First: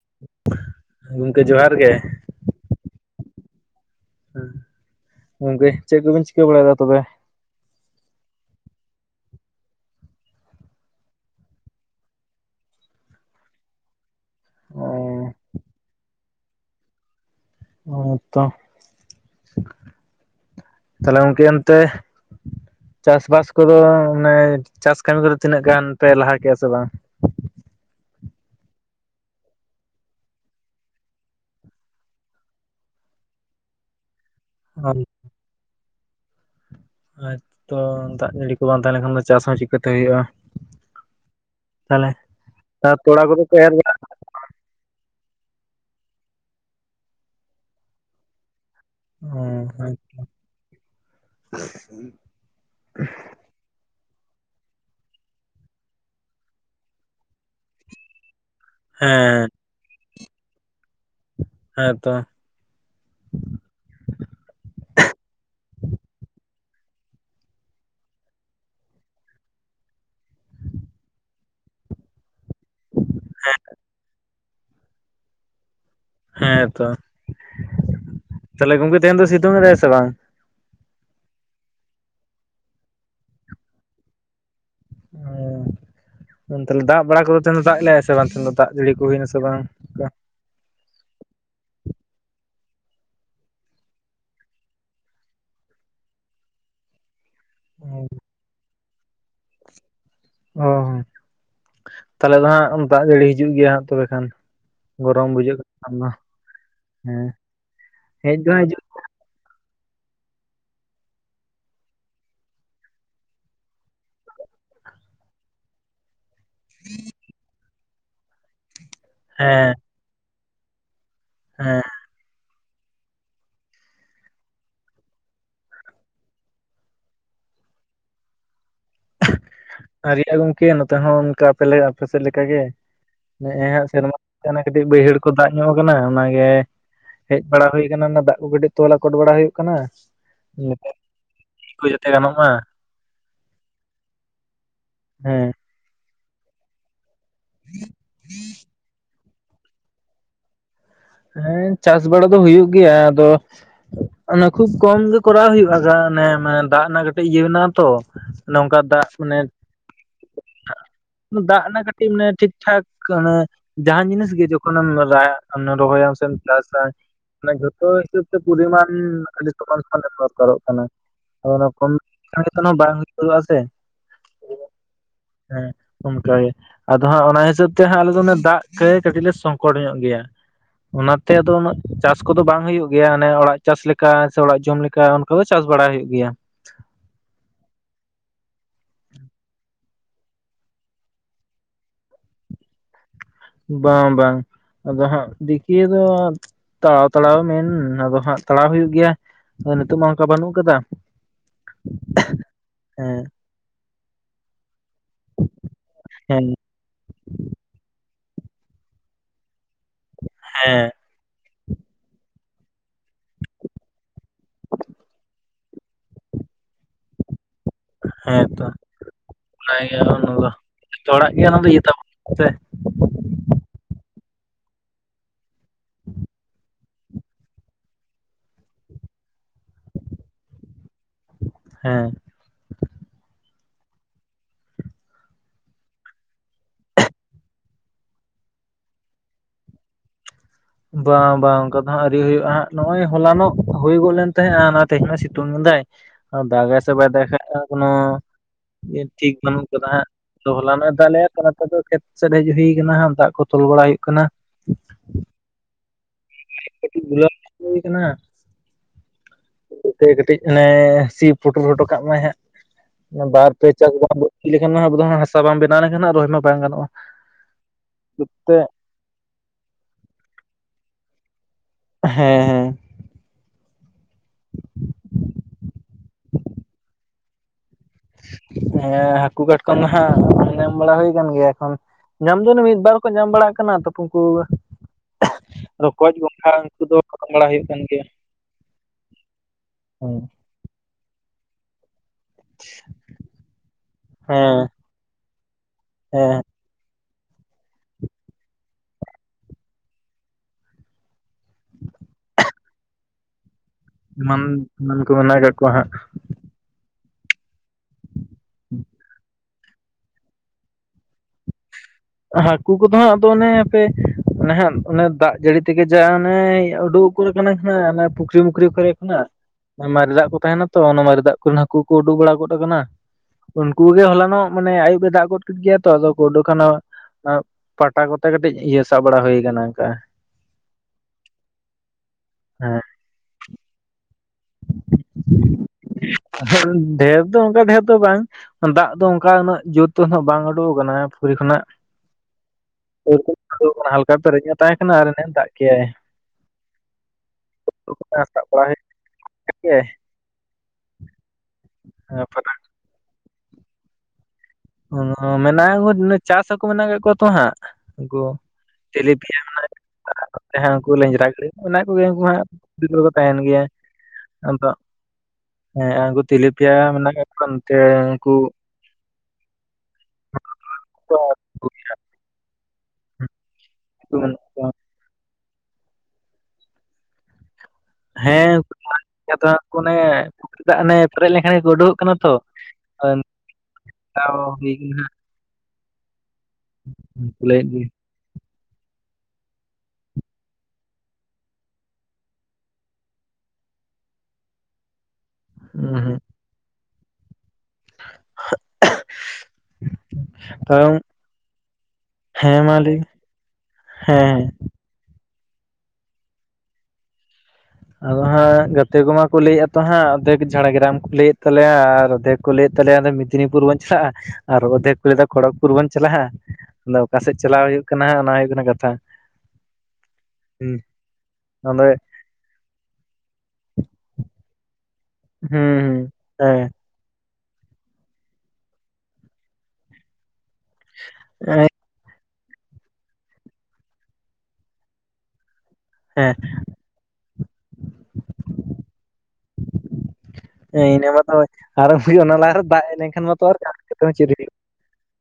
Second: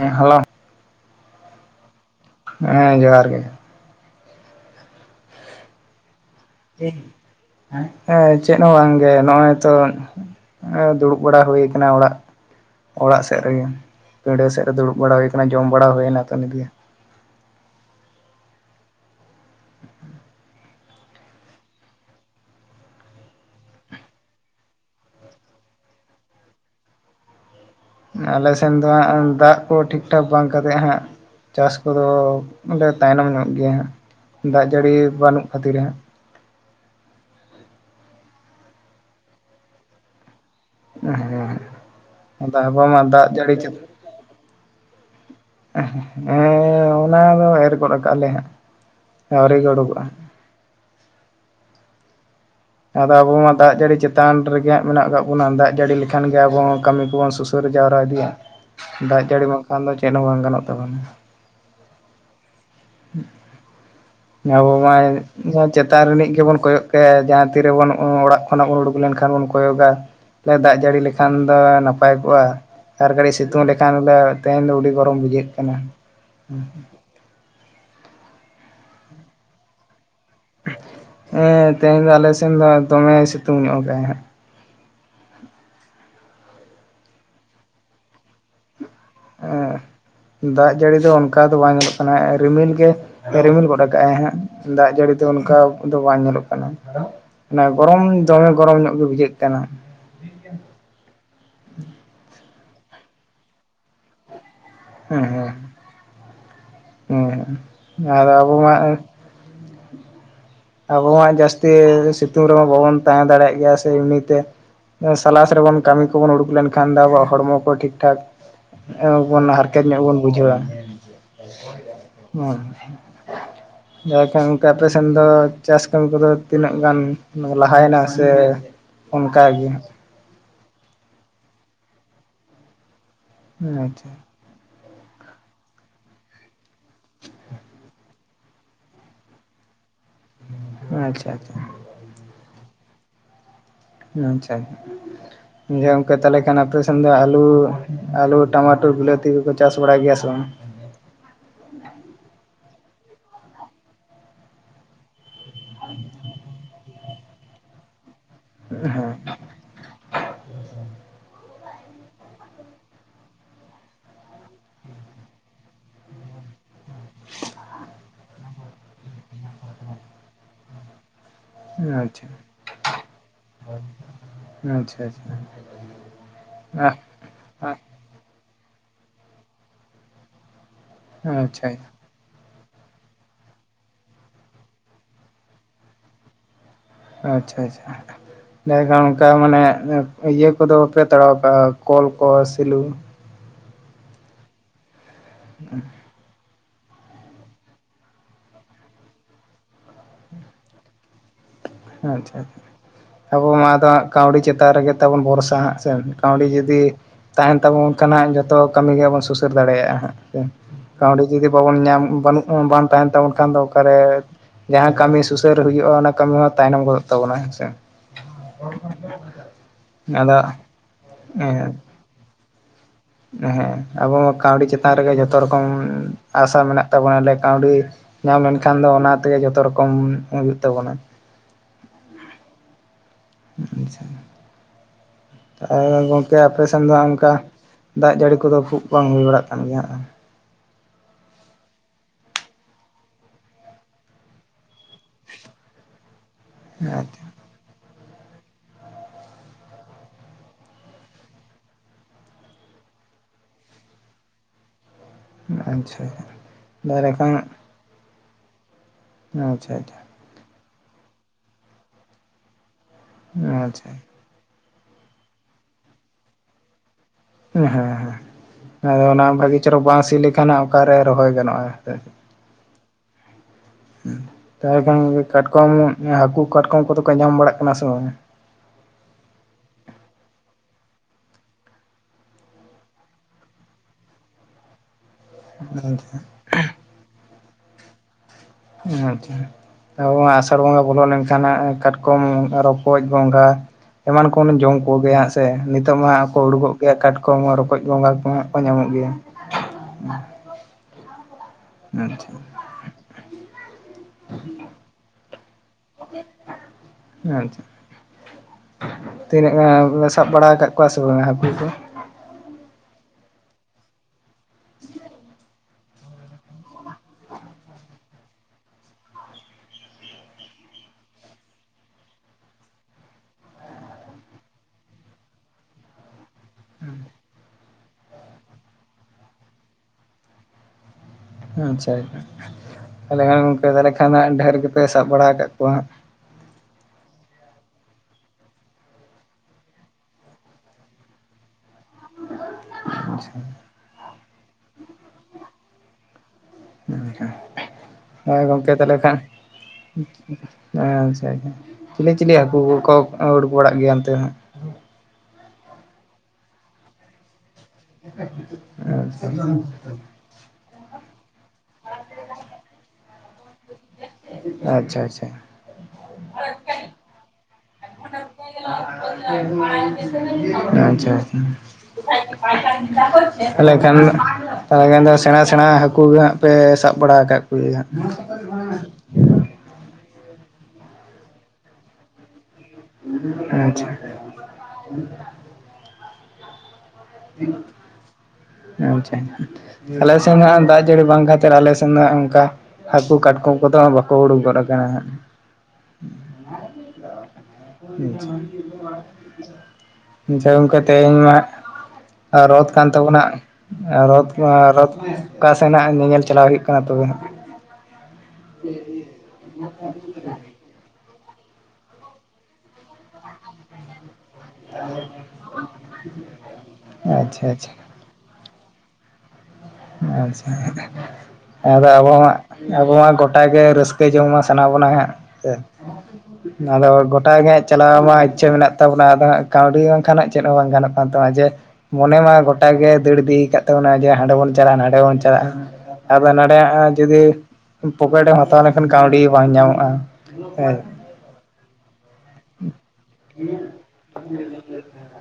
ᱦᱮᱸ ᱦᱮᱞᱳ᱾ ᱦᱮᱸ ᱜᱚᱝᱠᱮ ᱡᱚᱦᱟᱨ ᱜᱮ᱾ ᱦᱮᱸ ᱡᱚᱦᱟᱨ ᱜᱮ᱾ ᱦᱩᱸ ᱜᱚᱝᱠᱮ ᱪᱮᱫ ᱠᱚᱵᱤᱱ ᱪᱤᱠᱟᱹ ᱵᱟᱲᱟᱭᱫᱟ ᱛᱚᱵᱮ? ᱪᱮᱫ ᱦᱚᱸ ᱵᱟᱝ ᱜᱮ ᱱᱚᱜᱚᱭ ᱛᱚ ᱦᱮᱜᱮ ᱫᱩᱲᱩᱵ ᱵᱟᱲᱟ ᱦᱳᱭ ᱠᱟᱱᱟ ᱚᱲᱟᱜ ᱚᱲᱟᱜ ᱥᱮᱫ ᱨᱮᱜᱮ᱾ ᱯᱤᱰᱟᱹ ᱥᱮᱫ ᱨᱮ ᱫᱩᱲᱩᱵ ᱵᱟᱲᱟ ᱦᱳᱭ ᱠᱟᱱᱟ ᱡᱚᱢ ᱵᱟᱲᱟ ᱦᱳᱭᱱᱟ ᱛᱚ ᱱᱤᱛᱜᱮ᱾ ᱦᱮᱸ ᱛᱚ᱾ ᱛᱟᱞᱦᱮ ᱜᱚᱝᱠᱮ ᱚᱱᱛᱮ ᱪᱟᱥ ᱵᱟᱥ ᱠᱚᱫᱚ ᱢᱟᱱᱮ ᱪᱟᱥ ᱠᱟᱹᱢᱤ ᱠᱚᱫᱚ ᱛᱤᱱᱟᱹᱜ ᱜᱟᱱ ᱯᱮ ᱞᱟᱦᱟ ᱠᱮᱜᱟ ᱥᱮ ᱵᱟᱝ? ᱟᱞᱮ ᱥᱮᱱ ᱫᱚ ᱦᱟᱸᱜ ᱫᱟᱜ ᱠᱚ ᱴᱷᱤᱠ ᱴᱷᱟᱠ ᱵᱟᱝ ᱠᱟᱛᱮᱜ ᱦᱟᱸᱜ ᱪᱟᱥ ᱠᱚᱫᱚ ᱛᱟᱭᱱᱚᱢ ᱧᱚᱜ ᱜᱮᱭᱟ ᱦᱟᱸᱜ, ᱫᱟᱜ ᱡᱟᱹᱲᱤ ᱵᱟᱹᱱᱩᱜ ᱠᱷᱟᱹᱛᱤᱨ ᱦᱟᱸᱜ᱾ ᱦᱮᱸ ᱛᱚ ᱫᱟᱜ ᱡᱟᱹᱲᱤ ᱠᱚ ᱵᱟᱝ ᱛᱟᱦᱮᱸ ᱞᱮᱱᱠᱷᱟᱱ ᱫᱚ ᱪᱟᱥ ᱦᱚᱸ ᱪᱤᱠᱟᱹᱛᱮ ᱦᱳᱭᱳᱜ-ᱟ᱾ ᱦᱮᱸ ᱟᱫᱚ ᱟᱵᱚ ᱢᱟ ᱛᱚᱲᱟ ᱫᱟᱜ ᱠᱚᱫᱚ ᱡᱟᱹᱲᱤ ᱯᱮ ᱪᱮ ᱮᱨ ᱵᱟᱲᱟ ᱦᱮᱸ ᱚᱱᱟ ᱫᱚ ᱮᱨ ᱜᱚᱫ ᱠᱟᱜᱟᱞᱮ ᱦᱟᱸᱜ ᱟᱹᱣᱨᱤ ᱜᱮ ᱳᱲᱳᱠᱚᱜ-ᱟ᱾ [inaudible] ᱟᱫᱚ ᱟᱵᱚ ᱢᱟ ᱫᱟᱜ ᱡᱟᱹᱲᱤ ᱪᱮᱛᱟᱱ ᱨᱮᱜᱮ ᱦᱟᱸᱜ ᱢᱮᱱᱟᱜ ᱠᱟᱜ ᱵᱚᱱᱟ, ᱫᱟᱜ ᱡᱟᱹᱲᱤ ᱞᱮᱠᱷᱟᱱ ᱜᱮ ᱟᱵᱚ ᱦᱚᱸ ᱠᱟᱹᱢᱤ ᱠᱚᱵᱚᱱ ᱥᱩᱥᱟᱹ ᱥᱳᱨ ᱡᱟᱣᱨᱟ ᱤᱫᱤᱜᱟ ᱫᱟᱜ ᱡᱟᱹᱲᱤ ᱦᱮᱸ ᱵᱟᱝᱠᱷᱟᱱ ᱫᱚ ᱪᱮᱫ ᱦᱚᱸ ᱵᱟᱝ ᱜᱟᱱᱚᱜ ᱛᱟᱵᱚᱱ-ᱟ᱾ ᱦᱮᱸᱛᱚ ᱟᱵᱚ ᱢᱟᱭ ᱡᱟᱦᱟᱸ ᱪᱮᱛᱟᱱ ᱨᱤᱱᱤᱡ ᱜᱮᱵᱚᱱ ᱠᱚᱭᱚᱜ ᱠᱟᱭᱟ ᱡᱟᱦᱟᱸ ᱛᱤᱨᱮ ᱵᱚᱱ ᱚᱲᱟᱜ ᱠᱷᱚᱱᱟᱜ ᱵᱚᱱ ᱩᱰᱩᱠ ᱞᱮᱱᱠᱷᱟᱱ ᱵᱚᱱ ᱠᱚᱭᱚᱜ-ᱟ ᱛᱟᱞᱦᱮ ᱫᱟᱜ ᱡᱟᱹᱲᱤ ᱞᱮᱠᱷᱟᱱ ᱫᱚ ᱱᱟᱯᱟᱭ ᱠᱚᱜᱟ᱾ ᱟᱨ ᱠᱟᱹᱴᱤᱡ ᱥᱤᱛᱩᱝ ᱞᱮᱠᱷᱟᱱ ᱞᱮ ᱛᱮᱦᱮᱧ ᱫᱚ ᱟᱹᱰᱤ ᱜᱚᱨᱚᱢ ᱵᱩᱡᱷᱟᱹᱜ ᱠᱟᱱᱟ᱾ ᱦᱮᱸ ᱛᱚ ᱛᱟᱞᱦᱮ ᱜᱚᱝᱠᱮ ᱛᱮᱦᱮᱧ ᱫᱚ ᱥᱤᱛᱩᱝ ᱮᱫᱟᱭ ᱥᱮ ᱵᱟᱝ? ᱦᱮᱸ ᱛᱮᱦᱮᱧ ᱫᱚ ᱟᱞᱮ ᱥᱮᱱ ᱫᱚ ᱫᱚᱢᱮ ᱥᱤᱛᱩᱝ ᱧᱚᱜ ᱠᱟᱜᱟᱭ ᱦᱟᱸᱜ᱾ ᱩᱸᱸ ᱛᱟᱦᱞᱮ ᱫᱟᱜ ᱵᱟᱲᱟ ᱠᱚᱫᱚ ᱛᱮᱦᱮᱧ ᱫᱚ ᱫᱟᱜ ᱞᱮᱟᱭ ᱥᱮ ᱵᱟᱝ ᱫᱚ ᱫᱟᱜ ᱡᱟᱹᱲᱤ ᱠᱚ ᱦᱩᱭᱱᱟᱥ ᱵᱟᱝ? ᱫᱟᱜ ᱡᱟᱹᱲᱤ ᱫᱚ ᱚᱱᱠᱟ ᱫᱚ ᱵᱟᱝ ᱧᱮᱞᱚᱜ ᱠᱟᱱᱟ ᱮ ᱨᱤᱢᱤᱞ ᱜᱮ ᱨᱤᱢᱤᱞ ᱜᱚᱫ ᱠᱟᱜᱼᱟᱭ ᱦᱟᱸᱜ, ᱫᱟᱜ ᱡᱟᱹᱲᱤ ᱫᱚ ᱚᱱᱠᱟ ᱫᱚ ᱵᱟᱝ ᱧᱮᱞᱚᱜ ᱠᱟᱱᱟ᱾ ᱚᱱᱟ ᱜᱚᱨᱚᱢ ᱫᱚᱢᱮ ᱜᱚᱨᱚᱢ ᱧᱚᱜ ᱜᱮ ᱵᱩᱡᱷᱟᱹᱜ ᱠᱟᱱᱟ᱾ ᱚ ᱦᱚᱸ ᱛᱟᱦᱚᱞᱮ ᱫᱚ ᱦᱟᱸᱜ ᱫᱟᱜ ᱡᱟᱹᱲᱤ ᱦᱤᱡᱩᱜ ᱜᱮᱭᱟ ᱦᱟᱸᱜ ᱛᱚᱵᱮ ᱠᱷᱟᱱ᱾ ᱦᱮᱸ ᱜᱚᱨᱚᱢ ᱦᱮᱸ ᱵᱩᱡᱷᱟᱹᱜ ᱠᱟᱱ [inaudible] ᱫᱟ ᱦᱮᱸ ᱟᱨ ᱦᱮᱡ ᱫᱚ ᱟᱵᱚ ᱦᱟᱜ ᱦᱤᱡᱩᱜ ᱢᱟ ᱟᱵᱚ ᱢᱟ ᱡᱟᱹᱥᱛᱤ ᱥᱤᱛᱩᱝ ᱨᱮᱦᱚᱸ ᱵᱟᱵᱚᱱ ᱛᱟᱦᱮᱸ ᱫᱟᱲᱮᱭᱟᱜ ᱜᱮᱭᱟ ᱥᱮ ᱮᱢᱱᱤᱛᱮ᱾ ᱥᱟᱞᱟᱥ ᱨᱮᱵᱚᱱ ᱠᱟᱹᱢᱤ ᱵᱚᱱ ᱩᱲᱩᱠ ᱞᱮᱱᱠᱷᱟᱱ ᱫᱚ ᱟᱵᱚᱣᱟᱜ ᱦᱚᱲᱢᱚ ᱠᱚ ᱴᱷᱤᱠ ᱴᱷᱟᱠ ᱵᱚᱱ ᱦᱮᱸ ᱦᱟᱨᱠᱮᱛ ᱧᱚᱜ ᱵᱚᱱ ᱵᱩᱡᱷᱟᱹᱣᱟ᱾ ᱦᱮᱸ [unintelligible] ᱟᱯᱮ ᱥᱮᱱ ᱫᱚ ᱪᱟᱥ ᱠᱟᱹᱢᱤ ᱠᱚᱫᱚ ᱛᱤᱱᱟᱹᱜ ᱜᱟᱱ ᱞᱟᱦᱟᱭ ᱱᱟ ᱥᱮ ᱚᱱᱠᱟ ᱜᱤ? ᱟᱣᱨᱤᱭᱟ ᱜᱚᱝᱠᱮ ᱱᱚᱛᱮ ᱦᱚᱸ ᱚᱱᱠᱟ ᱟᱯᱮ ᱟᱯᱮ ᱥᱮᱫ ᱞᱮᱠᱟ ᱜᱮ ᱱᱮᱜᱼᱮ ᱦᱟᱜ ᱟᱪᱪᱷᱟ ᱥᱮᱨᱢᱟ ᱠᱟᱹᱴᱤᱡ ᱵᱟᱹᱭᱦᱟᱹᱲ ᱠᱚ ᱫᱟᱜ ᱧᱚᱜ ᱟᱠᱟᱱᱟ ᱾ᱚᱱᱟ ᱜᱮ ᱦᱮᱡ ᱵᱟᱲᱟ ᱦᱩᱭ ᱠᱟᱱᱟ ᱚᱱᱟ ᱫᱟᱜ ᱠᱚ ᱠᱟᱹᱴᱤᱡ ᱛᱚᱞ ᱟᱠᱚᱴ ᱵᱟᱲᱟ ᱦᱩᱭᱩᱜ ᱠᱟᱱᱟ᱾ ᱟᱪᱪᱷᱟ ᱟᱪᱪᱷᱟ ᱠᱚ [unintelligible] ᱜᱟᱱᱚᱜ ᱢᱟ᱾ [unintelligible] ᱦᱮᱸ ᱚᱝᱠᱟ ᱛᱟᱦᱚᱞᱮ ᱠᱷᱟᱱ ᱟᱯᱮ ᱥᱚᱱ ᱫᱚ ᱟᱞᱩ ᱟᱞᱩ ᱴᱟᱢᱟᱴᱳ ᱵᱚᱞᱟᱹᱛᱤ ᱴᱤ ᱠᱚ ᱪᱟᱥ ᱵᱟᱲᱟᱭ ᱜᱮᱭᱟ ᱥᱮ ᱵᱟᱝ? ᱦᱮᱸ ᱪᱟᱥ ᱵᱟᱲᱟ ᱫᱚ ᱦᱩᱭᱩᱜ ᱜᱮᱭᱟ ᱟᱫᱚ ᱚᱱᱟ ᱠᱷᱩᱵ ᱠᱚᱢ ᱜᱮ ᱠᱚᱨᱟᱣ ᱦᱩᱭᱩᱜᱼᱟ᱾ ᱚᱱᱮ ᱫᱟᱜ ᱨᱮᱱᱟᱜ ᱠᱟᱹᱴᱤᱡ ᱤᱭᱟᱹ ᱢᱮᱱᱟᱜᱼᱟ ᱛᱚ᱾ ᱱᱚᱝᱠᱟ ᱫᱟᱜ ᱦᱮᱸ ᱚᱱᱮ [inaudible] ᱫᱟᱜ ᱱᱮ ᱠᱟᱹᱴᱤᱡ ᱚᱱᱮ ᱴᱷᱤᱠ ᱴᱷᱟᱠ ᱚᱱᱮ ᱡᱟᱦᱟᱸᱟᱱ ᱡᱤᱱᱤᱥ ᱜᱮ ᱡᱚᱠᱷᱚᱱᱮᱢ ᱨᱟᱭ ᱨᱚᱦᱚᱭᱟᱢ ᱥᱮᱢ ᱪᱟᱥᱟ ᱢᱟᱱᱮ ᱡᱷᱚᱛᱚ ᱦᱤᱥᱟᱹᱵ ᱛᱮ ᱯᱚᱨᱤᱢᱟᱱ ᱟᱹᱰᱤ ᱥᱚᱢᱟᱱ ᱥᱚᱢᱟᱱ ᱮᱢ ᱫᱚᱨᱠᱟᱨᱚᱜ ᱠᱟᱱᱟ᱾ ᱟᱫᱚ ᱚᱱᱟ ᱟᱪᱪᱷᱟ [unintelligible] ᱵᱟᱝ ᱦᱩᱭ ᱜᱚᱫᱚᱜᱼᱟ ᱥᱮ᱾ ᱟᱪᱪᱷᱟ ᱟᱪᱪᱷᱟ ᱦᱮᱸ ᱚᱱᱠᱟᱜᱮ ᱟᱫᱚ ᱦᱟᱸᱜ ᱚᱱᱟ ᱦᱤᱥᱟᱹᱵ ᱛᱮ ᱟᱞᱮ ᱫᱚ ᱫᱟᱜ ᱛᱮ ᱠᱟᱹᱴᱤᱡ ᱞᱮ ᱥᱚᱝᱠᱚᱴ ᱧᱚᱜ ᱜᱮᱭᱟ ᱚᱱᱟᱛᱮ ᱟᱫᱚ ᱟᱪᱪᱷᱟ ᱪᱟᱥ ᱠᱚᱫᱚ ᱵᱟᱝ ᱦᱩᱭᱩᱜ ᱜᱮᱭᱟ, ᱟᱱᱮ ᱚᱲᱟᱜ ᱪᱟᱥ ᱞᱮᱠᱟ ᱥᱮ ᱚᱲᱟᱜ ᱡᱚᱢ ᱞᱮᱠᱟ ᱚᱱᱠᱟ ᱫᱚ ᱪᱟᱥ ᱵᱟᱲᱟ ᱦᱩᱭᱩᱜ ᱜᱮᱭᱟ᱾ ᱟᱪᱪᱷᱟ ᱟᱪᱪᱷᱟ᱾ ᱡᱟᱭᱜᱮ ᱚᱱᱠᱟ ᱢᱟᱱᱮ ᱤᱭᱟᱹ ᱠᱚᱫᱚ ᱵᱟᱯᱮ ᱛᱟᱲᱟᱣ ᱠᱟᱜᱼᱟ᱾ ᱠᱚᱞ ᱠᱚ ᱥᱮᱞᱩ ᱵᱟᱝ ᱵᱟᱝ ᱟᱫᱚ ᱦᱟᱸᱜ ᱫᱤᱠᱷᱤ ᱟᱫᱚ ᱛᱟᱲᱟᱣ ᱛᱟᱲᱟᱣ ᱢᱮᱱ ᱟᱫᱚ ᱦᱟᱸᱜ, ᱛᱟᱲᱟᱣ ᱦᱩᱭᱩᱜ ᱜᱮᱭᱟ, ᱟᱫᱚ ᱱᱤᱛᱳ ᱢᱟ ᱚᱱᱠᱟ ᱵᱟᱹᱱᱩᱜ ᱠᱟᱫᱟ ᱟᱪᱪᱷᱟ᱾ ᱦᱮᱸ ᱟᱵᱚ ᱢᱟ ᱟᱫᱚ ᱦᱟᱸᱜ, ᱠᱟᱹᱣᱰᱤ ᱪᱮᱛᱟᱱ ᱨᱮᱜᱮ ᱛᱟᱵᱚᱱ ᱵᱷᱚᱨᱥᱟ ᱦᱟᱜ ᱥᱮ ᱠᱟᱹᱣᱰᱤ ᱦᱮᱸ ᱡᱩᱫᱤ ᱛᱟᱦᱮᱱ ᱛᱟᱵᱚᱱ ᱠᱷᱟᱱᱟ ᱡᱚᱛᱚ ᱠᱟᱹᱢᱤ ᱜᱮᱵᱚᱱ ᱥᱩᱥᱟᱹᱨ ᱫᱟᱲᱮᱭᱟᱜᱼᱟ᱾ ᱦᱟᱜ ᱥᱮ ᱦᱮᱸ ᱠᱟᱹᱣᱰᱤ ᱡᱩᱫᱤ ᱵᱟᱵᱚᱱ ᱧᱟᱢ ᱵᱟᱱᱩᱜ-ᱟ᱾ ᱵᱟᱝ ᱛᱟᱦᱮᱱ ᱛᱟᱵᱚᱱ ᱠᱷᱟᱱ ᱫᱚ ᱚᱠᱟᱨᱮ ᱡᱟᱦᱟᱸ ᱠᱟᱹᱢᱤ ᱥᱩᱥᱟᱹᱨ ᱦᱩᱭᱩᱜᱼᱟ᱾ ᱚᱱᱟ ᱠᱟᱹᱢᱤ ᱦᱚᱸ ᱛᱟᱭᱱᱚᱢ ᱜᱚᱫᱚᱜ ᱛᱟᱵᱚᱱᱟ ᱦᱮᱸᱥᱮ ᱦᱮᱸᱛᱚ [unintelligible] ᱟᱫᱚ ᱡᱚᱛᱚ ᱦᱚᱲᱟᱜ ᱜᱮ ᱚᱱᱟᱫᱚ ᱦᱮᱸ ᱤᱭᱟᱹ ᱛᱟᱵᱚᱱ ᱛᱮ [unintelligible] ᱦᱮᱸ ᱟᱵᱚ ᱢᱟ ᱠᱟᱹᱣᱰᱤ ᱪᱮᱛᱟᱱ ᱨᱮᱜᱮ ᱡᱷᱚᱛᱚ ᱨᱚᱠᱚᱢ ᱟᱹᱥᱟ ᱢᱮᱱᱟᱜ ᱛᱟᱵᱚᱱᱟ ᱞᱮ ᱠᱟᱹᱣᱰᱤ ᱧᱟᱢ ᱞᱮᱱᱠᱷᱟᱱ ᱫᱚ ᱚᱱᱟ ᱛᱮᱜᱮ ᱡᱷᱚᱛᱚ ᱨᱚᱠᱚᱢ ᱦᱩᱭᱩᱜ ᱛᱟᱵᱚᱱᱟ ᱦᱮᱸ [unintelligible] ᱟᱭ ᱜᱚᱝᱠᱮ ᱟᱯᱮᱥᱚᱱ ᱫᱚ ᱚᱝᱠᱟ ᱫᱟᱜ ᱡᱟᱹᱲᱤ ᱠᱚᱫᱚ ᱠᱷᱩᱵ ᱠᱚᱢ ᱦᱩᱭ ᱵᱟᱲᱟᱜ ᱠᱟᱱ ᱜᱮᱭᱟ ᱦᱟᱜ᱾ ᱵᱟᱝ ᱵᱟᱝ ᱚᱱᱠᱟ ᱫᱚ ᱦᱟᱸᱜ ᱟᱹᱣᱨᱤ ᱦᱩᱭᱩᱜ-ᱟᱜ ᱱᱚᱜ ᱚᱭ ᱦᱚᱞᱟᱱᱚᱜ ᱦᱩᱭ ᱜᱚᱫ ᱞᱮᱱ ᱛᱟᱦᱮᱸᱜ-ᱟ ᱚᱱᱟ ᱛᱮᱦᱮᱧ ᱢᱟ ᱥᱤᱛᱩᱝ ᱫᱟᱭ᱾ ᱟᱨ ᱫᱟᱜᱟᱭ ᱥᱮ ᱵᱟᱭ ᱫᱟᱜᱭ ᱠᱳᱱᱳ ᱴᱷᱤᱠ ᱵᱟᱹᱱᱩᱜ ᱠᱟᱫᱟ ᱦᱟᱸᱜ᱾ ᱛᱚ ᱦᱚᱞᱟᱱᱚᱜ ᱮ ᱫᱟᱞᱮᱜ-ᱟ ᱛᱚ ᱟᱫᱚ ᱚᱱᱟ ᱛᱮᱫᱚ ᱠᱷᱮᱛ ᱥᱮᱫ ᱦᱮᱡ ᱦᱩᱭ ᱠᱟᱱᱟ ᱫᱟᱜ ᱠᱚ ᱛᱚᱞ ᱵᱟᱲᱟ ᱦᱩᱭᱩᱜ ᱠᱟᱱᱟ᱾ ᱟᱪᱪᱷᱟ᱾ ᱫᱟᱨᱮ ᱠᱷᱚᱱ [unintelligible] ᱟᱪᱪᱷᱟ ᱟᱪᱪᱷᱟ᱾ ᱛᱮ ᱠᱟᱹᱴᱤᱡ ᱚᱱᱮ ᱥᱤ ᱯᱩᱚᱴᱩᱨ ᱦᱚᱴᱚ ᱠᱟᱜ ᱢᱟᱭ ᱦᱟᱸᱜ ᱵᱟᱨ ᱯᱮ ᱪᱟᱥ ᱟᱪᱪᱷᱟ ᱥᱤ ᱞᱮᱠᱷᱟᱱ ᱦᱟᱜ ᱟᱵᱚ ᱫᱚ ᱦᱟᱜ ᱦᱟᱥᱟ ᱵᱟᱢ ᱵᱮᱱᱟᱣ ᱞᱮᱱᱠᱷᱟᱱ ᱨᱚᱦᱚᱭ ᱢᱟ ᱵᱟᱝ ᱜᱟᱱᱚᱜ-ᱟ᱾ ᱦᱮᱸ ᱦᱮᱸ ᱟᱫᱚ ᱚᱱᱟ ᱵᱷᱟᱜᱤ ᱪᱚᱨᱚᱠ ᱵᱟᱝ ᱥᱤ ᱞᱮᱠᱷᱟᱱ ᱦᱟᱜ ᱚᱠᱟᱨᱮ ᱨᱚᱦᱚᱭ ᱜᱟᱱᱚᱜ-ᱟ᱾ ᱦᱮᱸᱻ ᱛᱟᱦᱚᱞᱮ ᱠᱷᱟᱱ ᱠᱟᱴᱠᱚᱢ ᱦᱟᱠᱩ ᱠᱟᱴᱠᱚᱢ ᱠᱚᱫᱚ ᱠᱚ ᱧᱟᱢ ᱵᱟᱲᱟᱜ ᱠᱟᱱᱟ ᱥᱮ ᱵᱟᱝ? ᱦᱮᱸ ᱦᱟᱹᱠᱩ ᱠᱟᱴᱠᱚᱢ ᱫᱚ ᱦᱟᱜ ᱧᱟᱢ ᱵᱟᱲᱟ ᱦᱩᱭ ᱟᱠᱟᱱ ᱜᱮᱭᱟ ᱮᱠᱷᱚᱱ᱾ ᱧᱟᱢ ᱫᱚ ᱚᱱᱮ ᱢᱤᱫᱵᱟᱨ ᱠᱚ ᱧᱟᱢ ᱵᱟᱲᱟᱜ ᱠᱟᱱᱟ [unintelligible] ᱨᱚᱠᱚᱡ ᱟᱪᱪᱷᱟ ᱜᱚᱸᱜᱟ ᱩᱱᱠᱩ ᱫᱚ ᱦᱟᱞᱟᱝ ᱵᱟᱲᱟ ᱦᱩᱭᱩᱜ ᱠᱟᱱ ᱜᱮᱭᱟ᱾ ᱟᱪᱪᱷᱟ ᱛᱚ ᱟᱥᱟᱲ ᱵᱚᱸᱜᱟ ᱵᱚᱞᱚ ᱞᱮᱱᱠᱷᱟᱱ ᱦᱟᱜ ᱠᱚᱢ ᱨᱚᱠᱚᱡ ᱜᱚᱸᱜᱟ ᱮᱢᱟᱱ ᱠᱚᱦᱚᱸ ᱦᱮᱸ ᱡᱚᱢ ᱠᱚᱜᱮᱭᱟ ᱦᱟᱸᱜ ᱥᱮ ᱱᱤᱛᱚᱜ ᱢᱟ ᱦᱟᱸᱜ ᱠᱚ ᱦᱮᱸ ᱩᱰᱩᱠᱚᱜ ᱜᱮᱭᱟ ᱠᱟᱴᱠᱚᱢ ᱨᱚᱠᱚᱡ ᱜᱚᱸᱜᱟ ᱠᱚᱢᱟ ᱠᱚ ᱧᱟᱢᱚᱜ ᱜᱮᱭᱟ᱾ ᱟᱪᱪᱷᱟ ᱾ ᱮᱢᱟᱱ ᱮᱢᱟᱱ ᱠᱚ ᱢᱮᱱᱟᱜᱠᱟᱜ ᱠᱚᱣᱟ ᱦᱟᱜ ᱾ [inaudible] [unintelligible] ᱛᱤᱱᱟᱹᱜ ᱜᱟᱱ ᱯᱮ ᱥᱟᱵ ᱵᱟᱲᱟ ᱟᱠᱟᱫ ᱠᱚᱣᱟ ᱥᱮ ᱵᱟᱝᱟ ᱦᱟᱹᱠᱩ ᱠᱚ? ᱦᱟᱹᱠᱩ ᱠᱚᱫᱚ ᱦᱟᱸᱜ ᱟᱫᱚ ᱚᱱᱮᱯᱮ ᱚᱱᱮ ᱦᱟᱸᱜ ᱚᱱᱮ ᱫᱟᱜ ᱡᱟᱹᱲᱤ ᱛᱮᱜᱮ ᱡᱟ ᱚᱱᱮ ᱩᱰᱩᱠ ᱜᱚᱫᱜᱚ ᱟᱠᱟᱱᱟ ᱯᱩᱠᱷᱨᱤ ᱢᱩᱠᱷᱨᱤ ᱠᱚᱨᱮ ᱠᱷᱚᱱᱟᱜ ᱢᱟᱨᱮ ᱫᱟᱜ ᱠᱚ ᱛᱟᱦᱮᱱᱟ ᱛᱚ ᱚᱱᱟ ᱢᱟᱨᱮ ᱫᱟᱜ ᱠᱚ ᱛᱟᱦᱮᱱᱟ ᱛᱚ ᱦᱟᱹᱠᱩ ᱠᱚ ᱩᱰᱩᱠ ᱵᱟᱲᱟ ᱜᱚᱫ ᱟᱠᱟᱱᱟ᱾ ᱩᱱᱠᱩ ᱜᱮ ᱦᱚᱞᱟᱱᱚᱜ ᱢᱟᱱᱮ ᱟᱭᱩᱵ ᱜᱮ ᱫᱟᱜ ᱜᱚᱫ ᱠᱮᱫ ᱜᱮᱭᱟ ᱛᱚ ᱟᱫᱚ ᱠᱚ ᱳᱰᱳᱠᱩ ᱮᱱᱟ ᱾ ᱮᱸ ᱯᱟᱴᱟ ᱠᱚᱛᱮ ᱠᱟᱹᱴᱤᱡ ᱤᱭᱟᱹ ᱥᱟᱵ ᱵᱟᱲᱟ ᱦᱩᱭ ᱠᱟᱱᱟ ᱮᱱᱠᱟ᱾ ᱟᱪᱪᱷᱟ ᱛᱟᱦᱚᱞᱮ ᱠᱷᱟᱱ ᱜᱚᱝᱠᱮ ᱛᱟᱦᱚᱞᱮ ᱠᱷᱟᱱ ᱰᱷᱮᱨ ᱜᱮᱯᱮ ᱥᱟᱵ ᱵᱟᱲᱟ ᱟᱠᱟᱫ ᱠᱚᱣᱟ ᱦᱟᱸᱜ ᱾ ᱰᱷᱮᱨ ᱫᱚ ᱚᱱᱠᱟ ᱰᱷᱮᱨ ᱫᱚ ᱵᱟᱝ᱾ ᱫᱟᱜ ᱫᱚ ᱚᱱᱠᱟ ᱩᱱᱟᱹᱜ ᱡᱳᱨ ᱫᱚ ᱦᱟᱸᱜ ᱵᱟᱝ ᱩᱰᱩᱠ ᱟᱠᱟᱱᱟ ᱯᱩᱠᱷᱨᱤ ᱠᱷᱚᱱᱟᱜ᱾ [unintelligible] ᱦᱟᱞᱠᱟ ᱯᱮᱨᱮᱸᱡᱽ ᱜᱮ ᱛᱟᱦᱮᱸ ᱠᱟᱱᱟ ᱟᱨ ᱮᱱᱮ ᱫᱟᱜ ᱠᱮᱭᱟᱭ᱾ ᱦᱳᱭ ᱜᱚᱝᱠᱮ ᱦᱩᱭ ᱛᱟᱦᱚᱞᱮ ᱠᱷᱟᱱ ᱠᱟᱱ ᱜᱮᱭᱟᱭ ᱟᱪᱪᱷᱟ ᱪᱤᱞᱤ ᱪᱤᱞᱤ ᱦᱟᱹᱠᱩ ᱠᱚᱠᱚ ᱩᱰᱩᱠ ᱵᱟᱲᱟᱜ ᱜᱮᱭᱟ ᱚᱱᱛᱮ ᱦᱟᱸᱜ? ᱚᱸ ᱢᱮᱱᱟᱜ ᱠᱚ ᱛᱤᱱᱟᱹᱜ ᱪᱟᱥ ᱦᱟᱸᱠᱩ ᱢᱮᱱᱟᱜ ᱟᱠᱟᱫ ᱠᱚᱣᱟ ᱛᱚ ᱦᱟᱸᱜ᱾ ᱩᱱᱠᱩ ᱛᱮᱞᱮ ᱯᱤᱭᱟ ᱟᱨ ᱱᱚᱛᱮ ᱦᱟᱸᱜ ᱩᱱᱠᱩ ᱞᱮᱸᱧᱡᱽᱨᱟ ᱜᱟᱹᱲᱟᱹᱭ ᱢᱮᱱᱟᱜ ᱠᱚᱜᱮᱭᱟ ᱩᱱᱠᱩ ᱦᱟᱸᱜ ᱠᱚ ᱛᱟᱦᱮᱱ ᱜᱮᱭᱟ᱾ ᱟᱫᱚ ᱟᱪᱪᱷᱟ ᱟᱪᱪᱷᱟ᱾ ᱦᱮᱸ ᱟᱨ ᱩᱱᱠᱩ ᱛᱮᱞᱮᱯᱤᱭᱟ ᱢᱮᱱᱟᱜ ᱟᱠᱟᱜ ᱠᱚᱣᱟ ᱱᱚᱛᱮ ᱩᱱᱠᱩ [unintelligible] ᱛᱟᱦᱚᱞᱮ ᱠᱷᱟᱱ ᱫᱚ ᱢᱮᱱᱟᱜ ᱠᱚᱣᱟ ᱛᱟᱦᱚᱞᱮ ᱠᱷᱟᱱ ᱫᱚ ᱥᱮᱬᱟ ᱥᱮᱬᱟ ᱦᱟᱹᱠᱩ ᱜᱮ ᱦᱟᱸᱜ ᱯᱮ ᱥᱟᱵ ᱵᱟᱲᱟ ᱟᱠᱟᱜ ᱠᱚᱜᱮᱭᱟ ᱦᱟᱸᱜ ᱾ ᱦᱮᱸ [unintelligible] ᱠᱚᱱᱮ ᱫᱟᱜ ᱚᱱᱮ ᱯᱮᱨᱮᱡᱽ ᱞᱮᱱᱠᱷᱟᱱ ᱜᱮᱠᱚ ᱩᱰᱩᱠᱚᱜ ᱠᱟᱱᱟ ᱛᱚ ᱾ ᱦᱟᱸᱜ ᱟᱪᱪᱷᱟ [unintelligible] ᱦᱟᱸᱜ ᱞᱟᱹᱭᱮᱫ ᱜᱮ ᱟᱪᱪᱷᱟ ᱾ ᱟᱞᱮ ᱥᱮᱱ ᱫᱚ ᱦᱟᱸᱜ ᱫᱟᱜ ᱡᱟᱹᱲᱤ ᱵᱟᱝ ᱠᱷᱟᱹᱛᱤᱨ ᱟᱞᱮ ᱥᱮᱱ ᱫᱚ ᱚᱱᱠᱟ ᱾ ᱦᱟᱹᱠᱩ ᱠᱟᱴᱠᱚᱢ ᱠᱚᱫᱚ ᱦᱟᱸᱜ ᱵᱟᱠᱚ ᱩᱰᱩᱠ ᱜᱚᱫ ᱟᱠᱟᱱᱟ ᱦᱟᱸᱜ᱾ ᱩᱸ ᱦᱩᱸ, [unintelligible] ᱟᱪᱪᱷᱟ, ᱡᱟ ᱜᱚᱝᱠᱮ ᱛᱮᱦᱮᱧ ᱢᱟ ᱦᱟᱸᱜ ᱟᱨ ᱦᱮᱸ ᱨᱚᱛ ᱢᱟ ᱠᱟᱱ ᱞᱟᱹᱭ ᱛᱟᱵᱚᱱᱟᱜ ᱟ ᱦᱮᱸ ᱨᱚᱛ ᱦᱮᱸ ᱢᱟ ᱨᱚᱛ ᱚᱠᱟ ᱥᱮ ᱱᱷᱟᱸᱜ ᱧᱮᱧᱮᱞ ᱪᱟᱞᱟᱣ ᱦᱩᱭᱩᱜ ᱠᱟᱱᱟ ᱛᱚᱵᱮ ᱦᱟᱸᱜ? ᱟᱫᱚ ᱦᱟᱸᱜ ᱜᱟᱛᱮ ᱠᱚᱢᱟ ᱠᱚ ᱞᱟᱹᱭᱮᱜᱼᱟ ᱛᱚ ᱦᱟᱸᱜ ᱟᱫᱷᱮᱠ ᱡᱷᱟᱲᱜᱮᱨᱟᱢ ᱠᱚ ᱞᱟᱹᱭᱮᱫ ᱛᱟᱞᱮᱭᱟ ᱟᱨ ᱟᱫᱷᱮᱠ ᱠᱚ ᱞᱟᱹᱭᱮᱫ ᱛᱟᱞᱮᱭᱟ ᱟᱫᱚ ᱢᱮᱫᱽᱱᱤᱯᱩᱨ ᱵᱚᱱ ᱪᱟᱞᱟᱜᱼᱟ, ᱟᱨ ᱚᱫᱷᱮᱠ ᱠᱚ ᱞᱟᱹᱭ ᱮᱫᱟ ᱠᱷᱚᱲᱚᱜᱽᱯᱩᱨ ᱵᱳᱱ ᱪᱟᱞᱟᱜᱼᱟ, ᱟᱫᱚ ᱚᱠᱟ ᱥᱮᱫ ᱟᱪᱪᱷᱟ ᱪᱟᱞᱟᱣ ᱟᱪᱪᱷᱟ ᱦᱩᱭᱩᱜ ᱠᱟᱱᱟ ᱦᱟᱸᱜ ᱚᱱᱟ ᱦᱩᱭᱩᱜ ᱠᱟᱱᱟ ᱠᱟᱛᱷᱟ᱾ ᱦᱩᱸ ᱟᱪᱪᱷᱟ, ᱟᱫᱚ ᱟᱵᱚ ᱢᱟᱜ ᱟᱵᱚ ᱢᱟ ᱜᱚᱴᱟ ᱜᱮ ᱨᱟᱹᱥᱠᱟᱹ ᱡᱚᱝ ᱢᱟ ᱥᱟᱱᱟ ᱵᱚᱱᱟ ᱦᱟᱸᱜ ᱪᱮᱫ, ᱦᱩᱸ ᱦᱮᱸ ᱟᱫᱚ ᱜᱚᱴᱟ ᱜᱮ ᱦᱟᱡ ᱪᱟᱞᱟᱣ ᱢᱟ ᱤᱪᱪᱷᱟᱹ ᱢᱮᱱᱟᱜ ᱛᱟᱵᱚᱱᱟ ᱟᱫᱚ ᱦᱟᱸᱜ ᱠᱟᱹᱣᱰᱤ ᱵᱟᱝᱠᱷᱟᱱ ᱦᱟᱸᱜ ᱪᱮᱫ ᱦᱚᱸ ᱵᱟᱝ ᱜᱟᱱᱚᱜ ᱠᱟᱱ ᱛᱟᱢᱟ ᱡᱮ ᱦᱮᱸ ᱢᱚᱱᱮ ᱢᱟ ᱜᱚ- ᱴᱟ ᱜᱮ ᱫᱟᱹᱲ ᱤᱫᱤᱭ ᱟᱠᱟᱫ ᱛᱟᱵᱚᱱᱟ ᱡᱮ ᱦᱟᱸᱰᱮ ᱵᱚᱱ ᱪᱟᱞᱟᱜᱼᱟ, ᱱᱷᱟᱸᱰᱮ ᱵᱚᱱ ᱪᱟᱞᱟᱜᱼᱟ, ᱟᱫᱚ ᱦᱮᱸ ᱱᱚᱰᱮ ᱦᱟᱸᱜ ᱮᱸ ᱡᱩᱫᱤ ᱯᱚᱠᱮᱴ ᱮᱢ ᱦᱟᱛᱣᱟ ᱞᱮᱠᱷᱟᱱ ᱠᱟᱹᱣᱰᱤ ᱵᱟᱝ ᱧᱟᱢᱚᱜᱼᱟ᱾ ᱦᱮᱸ ᱤᱱᱟᱹ ᱢᱟᱛᱚᱭ ᱟᱨ ᱦᱚᱸᱢ ᱦᱩᱭᱩᱜᱼᱟ ᱚᱱᱟ ᱞᱟᱦᱟ ᱨᱮ ᱫᱟᱜ ᱤᱱᱟᱹ ᱠᱷᱟᱱ ᱢᱟᱛᱚ ᱟᱨ [unintelligible] ᱪᱮᱫ ᱦᱩᱭᱩᱜ᱾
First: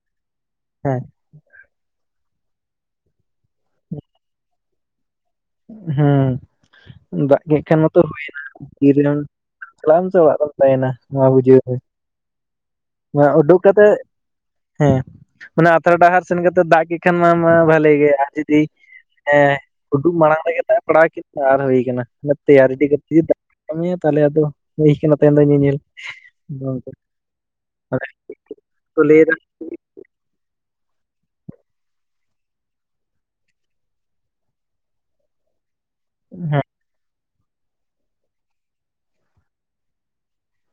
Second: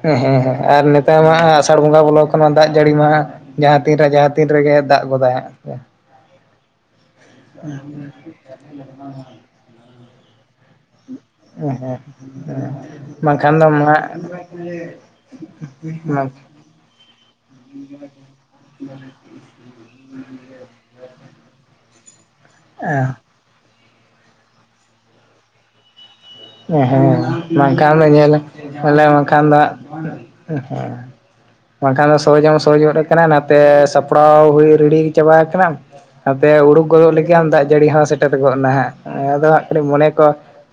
ᱦᱮᱸ ᱦᱮᱸ ᱦᱮᱸ ᱟᱨ ᱱᱮᱛᱟᱨ ᱢᱟ ᱦᱟᱸᱜ ᱟᱥᱟᱲ ᱵᱚᱸᱜᱟ ᱵᱚᱞᱚ ᱠᱟᱱᱟ ᱫᱟᱜ ᱡᱟᱹᱲᱤ ᱢᱟ ᱦᱟᱸᱜ ᱡᱟᱦᱟᱸ ᱛᱤᱱ ᱨᱮ ᱡᱟᱦᱟᱸ ᱛᱤᱱ ᱨᱮᱜᱮ ᱫᱟᱜ ᱜᱚᱫᱟᱭ ᱦᱟᱸᱜ᱾ ᱦᱩᱸ ᱫᱟᱜ ᱜᱮ ᱠᱷᱟᱱ ᱢᱟᱛᱚ ᱦᱩᱭ ᱮᱱᱟ [unintelligible] ᱪᱟᱞᱟᱜ ᱟᱢ ᱵᱟᱝ ᱟᱫᱚ? ᱛᱟᱦᱮᱸᱱᱟ ᱢᱟ ᱵᱩᱡᱷᱟᱹᱣ ᱢᱮ ᱦᱮᱸ ᱦᱮᱸ ᱦᱮᱸ ᱱᱚᱣᱟ ᱵᱟᱝᱠᱷᱟᱱ ᱩᱰᱩᱠ ᱫᱚ ᱢᱟ ᱠᱟᱛᱮᱜ ᱦᱮᱸ ᱦᱮᱸ ᱚᱱᱟ ᱟᱯᱮᱨ ᱰᱟᱦᱟᱨ ᱥᱮᱱ ᱜᱮ ᱛᱚ ᱫᱟᱜ ᱠᱮᱜ ᱠᱷᱟᱱ ᱢᱟ ᱢᱟ ᱵᱷᱟᱞᱮ ᱜᱮᱭᱟ, ᱡᱩᱫᱤ ᱮᱸ ᱩᱰᱩᱜ ᱢᱟᱲᱟᱝ ᱨᱮᱜᱮ ᱫᱟᱜ ᱮ ᱯᱟᱲᱟᱣ ᱠᱮᱫ ᱢᱮᱭᱟ ᱟᱨ ᱦᱩᱭ ᱠᱟᱱᱟ, ᱚᱱᱮ ᱛᱮᱭᱟᱨ ᱨᱮᱰᱤ ᱠᱟᱛᱮ ᱡᱩᱫᱤ ᱫᱟᱜ ᱠᱟᱹᱢᱤᱭᱟ ᱛᱟᱦᱮᱞᱮ ᱟᱫᱚ ᱦᱩᱭ ᱠᱟᱱᱟ ᱛᱮᱦᱮᱧ ᱫᱚ ᱧᱮᱧᱮᱞ᱾ ᱟᱫᱚ ᱮᱸ ᱚᱱᱠᱟ ᱦᱮᱸ ᱵᱟᱝᱠᱷᱟᱱ ᱫᱚ ᱟᱞᱮ ᱧᱮᱞ ᱠᱚ ᱢᱟᱞᱮ ᱞᱟᱹᱭᱫᱟ ᱵᱟᱝᱠᱷᱟᱱ ᱫᱚ ᱦᱟᱸᱜ ᱮᱸ ᱦᱮᱸ ᱵᱟᱝ ᱠᱷᱟᱱ ᱫᱚ ᱥᱳᱡᱽ ᱦᱚᱢ ᱥᱳᱡᱽ ᱜᱚᱫ ᱟᱠᱟᱱᱟ ᱱᱷᱟᱛᱮ ᱥᱟᱯᱲᱟᱣ ᱦᱩᱭ ᱨᱮᱰᱤ ᱪᱟᱵᱟ ᱦᱟᱠᱟᱱᱟᱢ ᱦᱟᱯᱮ ᱦᱮᱸ ᱩᱲᱩᱠ ᱜᱚᱫᱚᱜ ᱞᱟᱹᱜᱤᱫ ᱜᱮ ᱟᱢ ᱫᱟᱜ ᱡᱟᱹᱲᱤ ᱦᱚᱸ ᱥᱮᱴᱮᱨ ᱜᱚᱜ ᱮᱱᱟ ᱦᱮᱸ, ᱮᱸ ᱟᱫᱚ ᱦᱟᱸᱜ ᱠᱷᱟᱹᱞᱤ ᱢᱚᱱᱮ ᱠᱚ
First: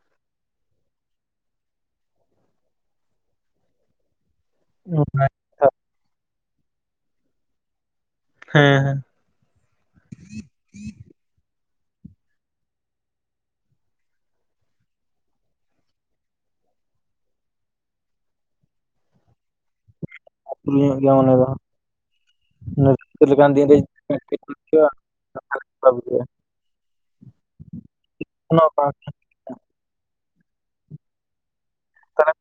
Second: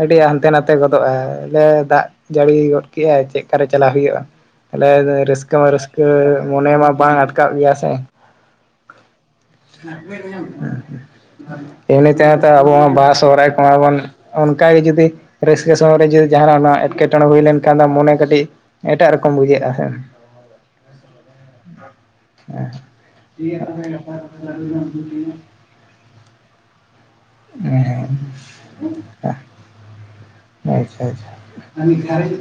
ᱟᱹᱰᱤ ᱦᱟᱱ- ᱛᱮ ᱱᱷᱟᱛᱮ ᱜᱚᱫᱚᱜᱼᱟᱭ, ᱦᱮᱞᱮ ᱫᱟᱜ ᱡᱟᱹᱲᱤ ᱜᱚᱫ ᱠᱮᱜᱼᱟᱭ ᱪᱮᱜ ᱠᱟᱨᱮ ᱪᱟᱞᱟᱣ ᱦᱩᱭᱩᱜᱼᱟ? ᱛᱟᱦᱮᱞᱮᱫ ᱚᱱᱟ ᱨᱟᱹᱥᱠᱟᱹ ᱠᱟᱛᱷᱟ᱾ ᱢᱟ ᱨᱟᱹᱥᱠᱟᱹ ᱢᱚᱱᱮ ᱢᱟ ᱵᱟᱝ ᱟᱴᱠᱟᱣᱼᱜ ᱜᱮᱭᱟ ᱥᱮ, ᱦᱮᱸ ᱦᱮᱸ᱾ ᱦᱮᱸ, ᱤᱱᱟᱹ ᱛᱟᱭᱚᱢ ᱛᱮᱦᱚᱸ ᱟᱵᱚ ᱦᱚᱸ ᱵᱟᱦᱟ ᱥᱚᱦᱨᱟᱭ ᱠᱚᱢᱟ ᱵᱚᱱ ᱚᱱᱠᱟ ᱜᱮ ᱡᱩᱫᱤ ᱨᱟᱹᱥᱠᱟᱹ ᱥᱚᱢᱚᱭ ᱨᱮ ᱡᱩᱫᱤ ᱡᱟᱦᱟᱸᱱᱟᱜ ᱚᱱᱟ ᱮᱴᱠᱮ ᱴᱚᱬᱮ ᱦᱩᱭ ᱞᱮᱱᱠᱷᱟᱱ ᱫᱚ ᱦᱟᱸᱜ ᱢᱚᱱᱮ ᱠᱟᱹᱴᱤᱜ ᱮᱴᱟᱜ ᱨᱚᱠᱚᱢ ᱵᱩᱡᱷᱟᱹᱜ-ᱟ ᱦᱮᱸ᱾ ᱟᱹ ᱯᱩᱱᱭᱟᱹᱜ ᱜᱮᱭᱟ ᱢᱚᱱᱮ ᱫᱚ ᱦᱟᱸᱜ, ᱨᱟᱥᱠᱟᱹ ᱞᱮᱠᱟᱱ ᱫᱤᱱ ᱨᱮ [unintelligible] ᱚᱸᱠᱟ ᱵᱩᱡᱷᱟᱹᱜᱼᱟ᱾ ᱦᱮᱸ ᱦᱮᱸ ᱮᱸᱦ ᱟᱪᱪᱷᱟ ᱟᱪᱪᱷᱟ᱾ ᱟᱹᱢᱤᱡ ᱜᱷᱟᱨᱚᱸᱡᱽ,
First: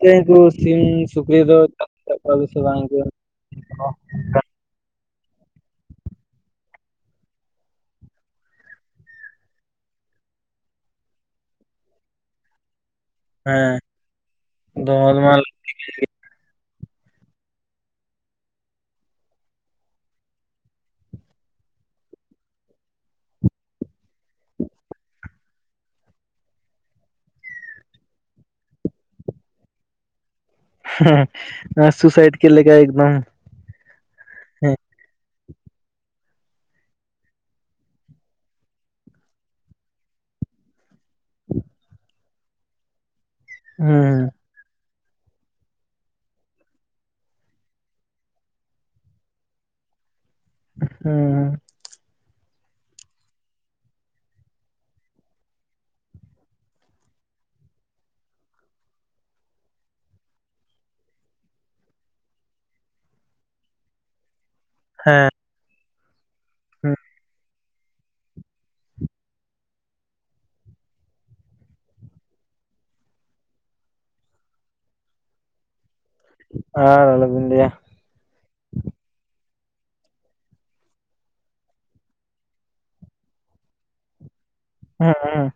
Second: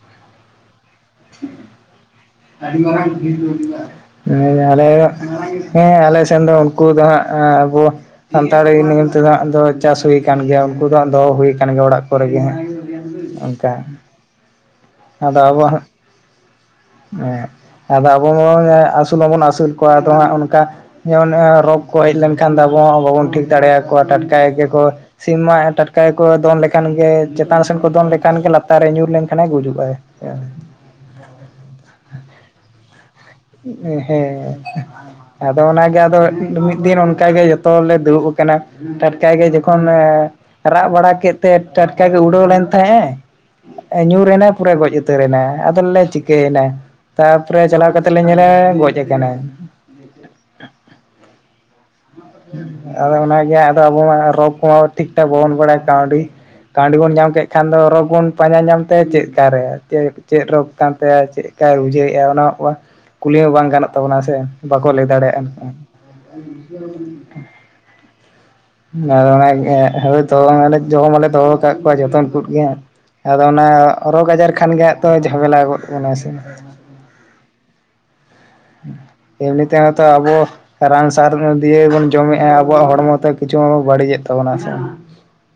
ᱛᱮ ᱫᱚ ᱥᱤᱢ ᱥᱩᱠᱨᱤ ᱫᱚ [unintelligible] ᱟᱹᱰᱤ ᱵᱟᱝ ᱜᱮ? ᱢᱟᱨᱟᱝ ᱵᱤᱨ ᱢᱩᱞᱤᱧᱟᱜᱼᱟᱸ᱾ ᱦᱮᱸᱡᱽ ᱟᱞᱮᱻᱦ ᱦᱮᱸ ᱟᱞᱮ ᱥᱮᱱ ᱫᱚ ᱩᱱᱠᱩ ᱫᱚ ᱦᱟᱸᱜ ᱟᱵᱚ ᱥᱟᱱᱛᱟᱲᱤ ᱱᱤᱭᱳᱢ ᱛᱮᱫᱚ ᱦᱟᱸᱜ ᱫᱚ ᱪᱟᱥ ᱦᱩᱭ ᱠᱟᱱ ᱜᱮᱭᱟ, ᱩᱱᱠᱩ ᱫᱚ ᱦᱟᱸᱜ ᱫᱚᱦᱚ ᱦᱩᱭ ᱠᱟᱱ ᱜᱮᱭᱟ ᱚᱲᱟᱜ ᱠᱚᱨᱮ ᱜᱮ ᱦᱟᱸᱜ᱾ ᱚᱸᱠᱟ, ᱦᱮᱸ ᱫᱚᱢᱮᱞ ᱟᱫᱚ ᱢᱟᱞ ᱟᱵᱚ ᱦᱟᱸᱜ ᱮᱸ ᱟᱫᱚ ᱟᱵᱚ ᱢᱟ ᱢᱟ ᱮᱸ ᱟᱹᱥᱩᱞ ᱢᱟ ᱵᱚᱱ ᱟᱹᱥᱩᱞ ᱠᱚᱣᱟ ᱟᱫᱚ ᱦᱟᱸᱜ ᱚᱱᱠᱟ ᱡᱮᱢᱚᱱ ᱮᱸ ᱨᱳᱜᱽ ᱠᱚ ᱦᱮᱡ ᱞᱮᱱᱠᱷᱟᱱ ᱫᱚ ᱟᱵᱚ ᱦᱚᱸ ᱵᱟᱵᱚᱱ ᱴᱷᱤᱠ ᱫᱟᱲᱮᱭᱟ ᱠᱚᱣᱟ ᱴᱟᱴᱠᱟᱭ ᱜᱮᱠᱚ ᱥᱤᱢ ᱢᱟᱜ ᱴᱟᱴᱠᱟᱭ ᱠᱚ, ᱫᱚᱱ ᱞᱮᱠᱷᱟᱱ ᱜᱮ ᱪᱮᱛᱟᱱ ᱥᱮᱱ ᱠᱚ ᱫᱚᱱ ᱞᱮᱠᱷᱟᱱ ᱜᱮ ᱞᱟᱛᱟᱨ ᱨᱮ ᱧᱩᱨ ᱞᱮᱱᱠᱷᱟᱱ ᱜᱩᱡᱩᱜᱟᱭ᱾ [unintelligible] ᱦᱮᱸ ᱥᱩᱥᱟᱭᱤᱴ ᱠᱮᱫ ᱞᱮᱠᱟ ᱮᱠᱫᱚᱢ᱾ ᱦᱮᱸ ᱟᱫᱚ ᱚᱱᱟᱜᱮ ᱟᱫᱚ ᱢᱤᱫ ᱫᱤᱱ ᱚᱱᱠᱟᱜᱮ ᱡᱚᱛᱚ ᱞᱮ ᱫᱩᱲᱩᱵ ᱠᱟᱱᱟ᱾ ᱴᱟᱴᱠᱟᱜ ᱜᱮ ᱡᱚᱠᱷᱚᱱ ᱨᱟᱜ ᱵᱟᱲᱟ ᱠᱮᱫ ᱛᱮ ᱴᱟᱴᱠᱟᱜ ᱜᱮ ᱩᱰᱟᱹᱣ ᱞᱮᱱ ᱛᱮᱦᱮ ᱮ ᱧᱩᱨ‌ ᱦᱩᱸ ᱮᱱᱟ ᱯᱩᱨᱟᱭ ᱜᱚᱡ ᱩᱛᱟᱹᱨᱮ ᱮᱱᱟ ᱟᱫᱚᱞᱮ ᱪᱤᱠᱟᱹᱭᱮᱱᱟᱭ ᱛᱟᱯᱚᱨᱮ ᱪᱟᱞᱟᱣ ᱠᱟᱛᱮ ᱛᱮᱞᱮ ᱧᱮᱞᱟ ᱜᱚᱡ ᱠᱟᱱᱟᱭ ᱦᱩᱸ᱾ ᱟᱫᱚ ᱚᱱᱟᱜᱮ ᱟᱫᱚ ᱟᱵᱚ ᱢᱟ ᱨᱳᱜ ᱠᱚᱢᱟ ᱴᱷᱤᱠ ᱴᱷᱟᱠ ᱵᱟᱵᱚᱱ ᱵᱟᱲᱟᱭᱟ ᱠᱟᱹᱣᱰᱤ ᱠᱟᱹᱣᱰᱤ ᱵᱚᱱ ᱧᱟᱢ ᱠᱮᱫ ᱠᱷᱟᱱ ᱫᱚ ᱨᱳᱜᱽ ᱵᱚᱱ ᱯᱟᱸᱡᱟ ᱧᱟᱢ ᱛᱟᱭᱟ, ᱪᱮᱫ ᱠᱟᱨᱮ ᱪᱮᱫ ᱨᱳᱜᱽ ᱠᱟᱱ ᱛᱟᱭᱟ ᱪᱮᱫ ᱠᱟᱭ ᱵᱩᱡᱷᱟᱹᱣᱮᱫ-ᱟ᱾ ᱚᱱᱟ ᱠᱩᱞᱤ ᱦᱚᱸ ᱵᱟᱝ ᱜᱟᱱᱚᱜ ᱛᱟᱵᱚᱱᱟ ᱥᱮ ᱵᱟᱠᱚ ᱞᱟᱹᱭ ᱫᱟᱲᱮᱭᱟᱜ-ᱟ᱾ ᱦᱩᱸ [unintelligible] ᱚᱱᱟᱜᱮ ᱦᱳᱭᱛᱚ ᱚᱱᱟ ᱡᱚᱢ ᱢᱟᱞᱮ ᱫᱚᱦᱚ ᱟᱠᱟᱫ ᱠᱚᱣᱟ ᱡᱚᱛᱚᱱ ᱠᱚᱫ ᱜᱮ ᱦᱟᱜ ᱟᱫᱚ ᱚᱱᱟ ᱨᱳᱜᱽ ᱟᱡᱟᱨ ᱠᱷᱟᱱ ᱜᱮ ᱦᱟᱸᱜ ᱛᱚ ᱡᱷᱟᱢᱮᱞᱟ ᱜᱚᱫ ᱵᱚᱱᱟ ᱥᱮ᱾ ᱟᱨ ᱟᱞᱚ ᱵᱤᱱ ᱞᱟᱹᱭ ᱟ᱾ ᱮᱢᱱᱤ ᱛᱮ ᱦᱚᱛᱚ ᱟᱵᱚ ᱨᱟᱱ ᱥᱟᱨ ᱫᱤᱭᱮ ᱵᱚᱱ ᱡᱚᱢᱮᱫ-ᱟ᱾ ᱟᱵᱚᱣᱟᱜ ᱦᱚᱲᱢᱚ ᱛᱮ ᱠᱤᱪᱷᱩ ᱵᱟᱹᱲᱤᱡᱮᱫ ᱛᱟᱵᱚᱱᱟ ᱥᱮ ᱦᱩᱩᱸᱸ